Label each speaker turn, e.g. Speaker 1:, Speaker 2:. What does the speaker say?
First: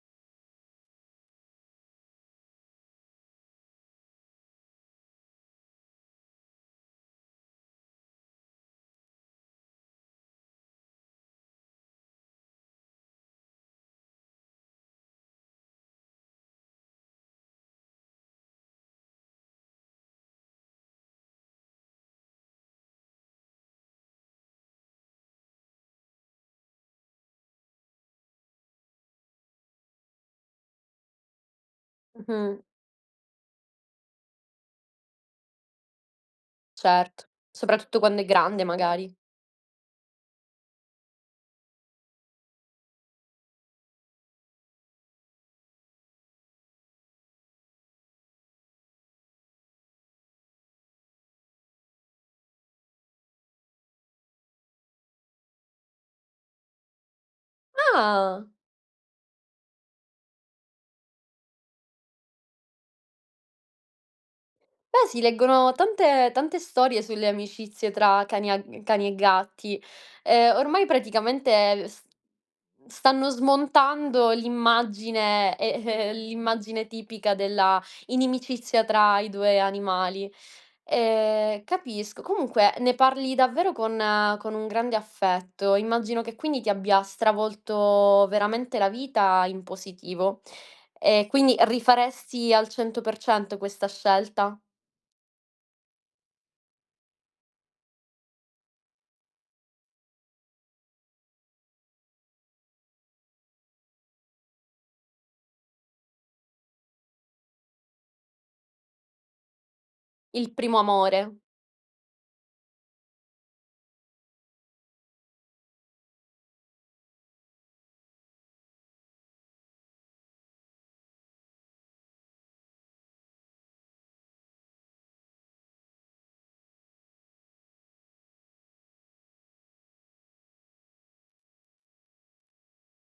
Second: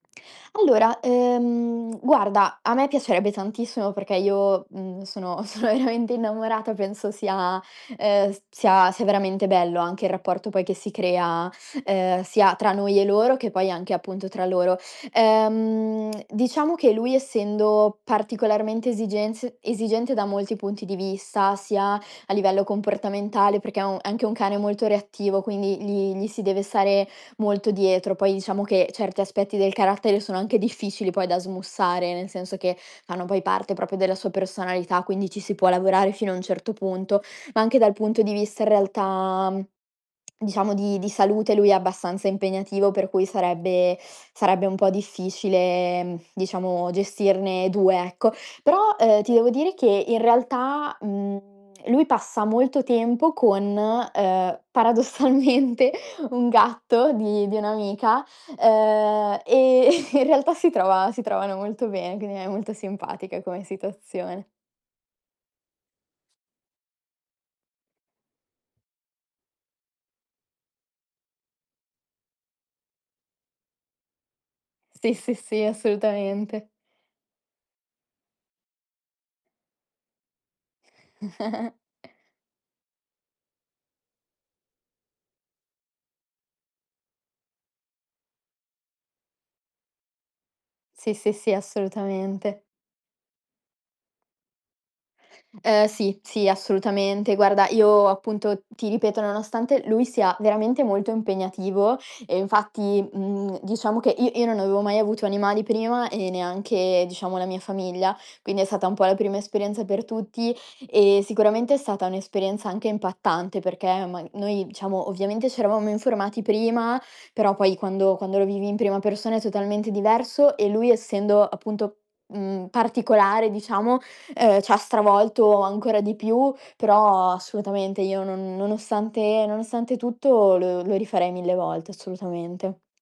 Speaker 1: Allora, ehm, guarda: a me piacerebbe tantissimo, perché io, mhmm, sono sono veramente innamorata. Penso sia, ehm, s sia sia veramente bello anche il rapporto, poi, che si crea, ehm, sia tra noi e loro che poi, anche, appunto, tra loro. Ehm, diciamo che lui, essendo particolarmente esigenz esigente da molti punti di vista, sia a livello comportamentale, perché è un è anche un cane molto reattivo, quindi gli gli si deve stare molto dietro. Poi, diciamo che certi aspetti del carattere, sono anche difficili poi da smussare, nel senso
Speaker 2: Mh-mh.
Speaker 1: che fanno, poi, parte proprio della sua personalità, quindi ci si può lavorare fino a un certo punto.
Speaker 2: Certo,
Speaker 1: Ma anche dal
Speaker 2: soprattutto
Speaker 1: punto
Speaker 2: quando è
Speaker 1: di vista,
Speaker 2: grande,
Speaker 1: in
Speaker 2: magari.
Speaker 1: realtà, mhmm, diciamo, di di salute lui è abbastanza impegnativo. Per cui, sarebbe sarebbe un po' difficile, mhmm, diciamo, gestirne 2, ecco. Però, ehm, ti devo dire che, in realtà, mhmm, lui passa molto tempo con, ehm, paradossalmente, un gatto di di un'amica.
Speaker 2: Ah!
Speaker 1: Ehm, e in realtà si trova si trovano molto bene, quindi è molto simpatica come situazione.
Speaker 2: Beh, si leggono tante tante storie sulle amicizie tra cani a cani e gatti. Ehm, ormai praticamente, s stanno smontando
Speaker 1: Sì, sì,
Speaker 2: l'immagine
Speaker 1: sì.
Speaker 2: e
Speaker 1: Assolutamente.
Speaker 2: l'immagine tipica della inimicizia tra i 2 animali. Ehm, capisco. Comunque, ne parli davvero con con un grande affetto. Immagino che, quindi, ti abbia stravolto veramente la vita in positivo.
Speaker 1: Sì,
Speaker 2: E
Speaker 1: sì, sì.
Speaker 2: quindi rifaresti
Speaker 1: Assolutamente.
Speaker 2: al 100% questa scelta?
Speaker 1: Ehm, sì, sì, assolutamente. Guarda, io appunto, ti ripeto: nonostante lui sia veramente molto impegnativo e infatti, mhmm, diciamo che i io non avevo mai avuto animali prima, e neanche, diciamo, la mia famiglia. Quindi è stata un po' la prima esperienza per
Speaker 2: Il
Speaker 1: tutti.
Speaker 2: primo
Speaker 1: Ehm,
Speaker 2: amore.
Speaker 1: sicuramente è stata un'esperienza anche impattante, perché ma noi diciamo, ovviamente c'eravamo informati prima. Però, poi quando quando lo vivi in prima persona è totalmente diverso. E lui essendo, appunto, mhmm, particolare, diciamo, ehm, c'ha stravolto ancora di più. Però, assolutamente io, no nonostante nonostante tutto, lo lo rifarei 1.000 volte, assolutamente.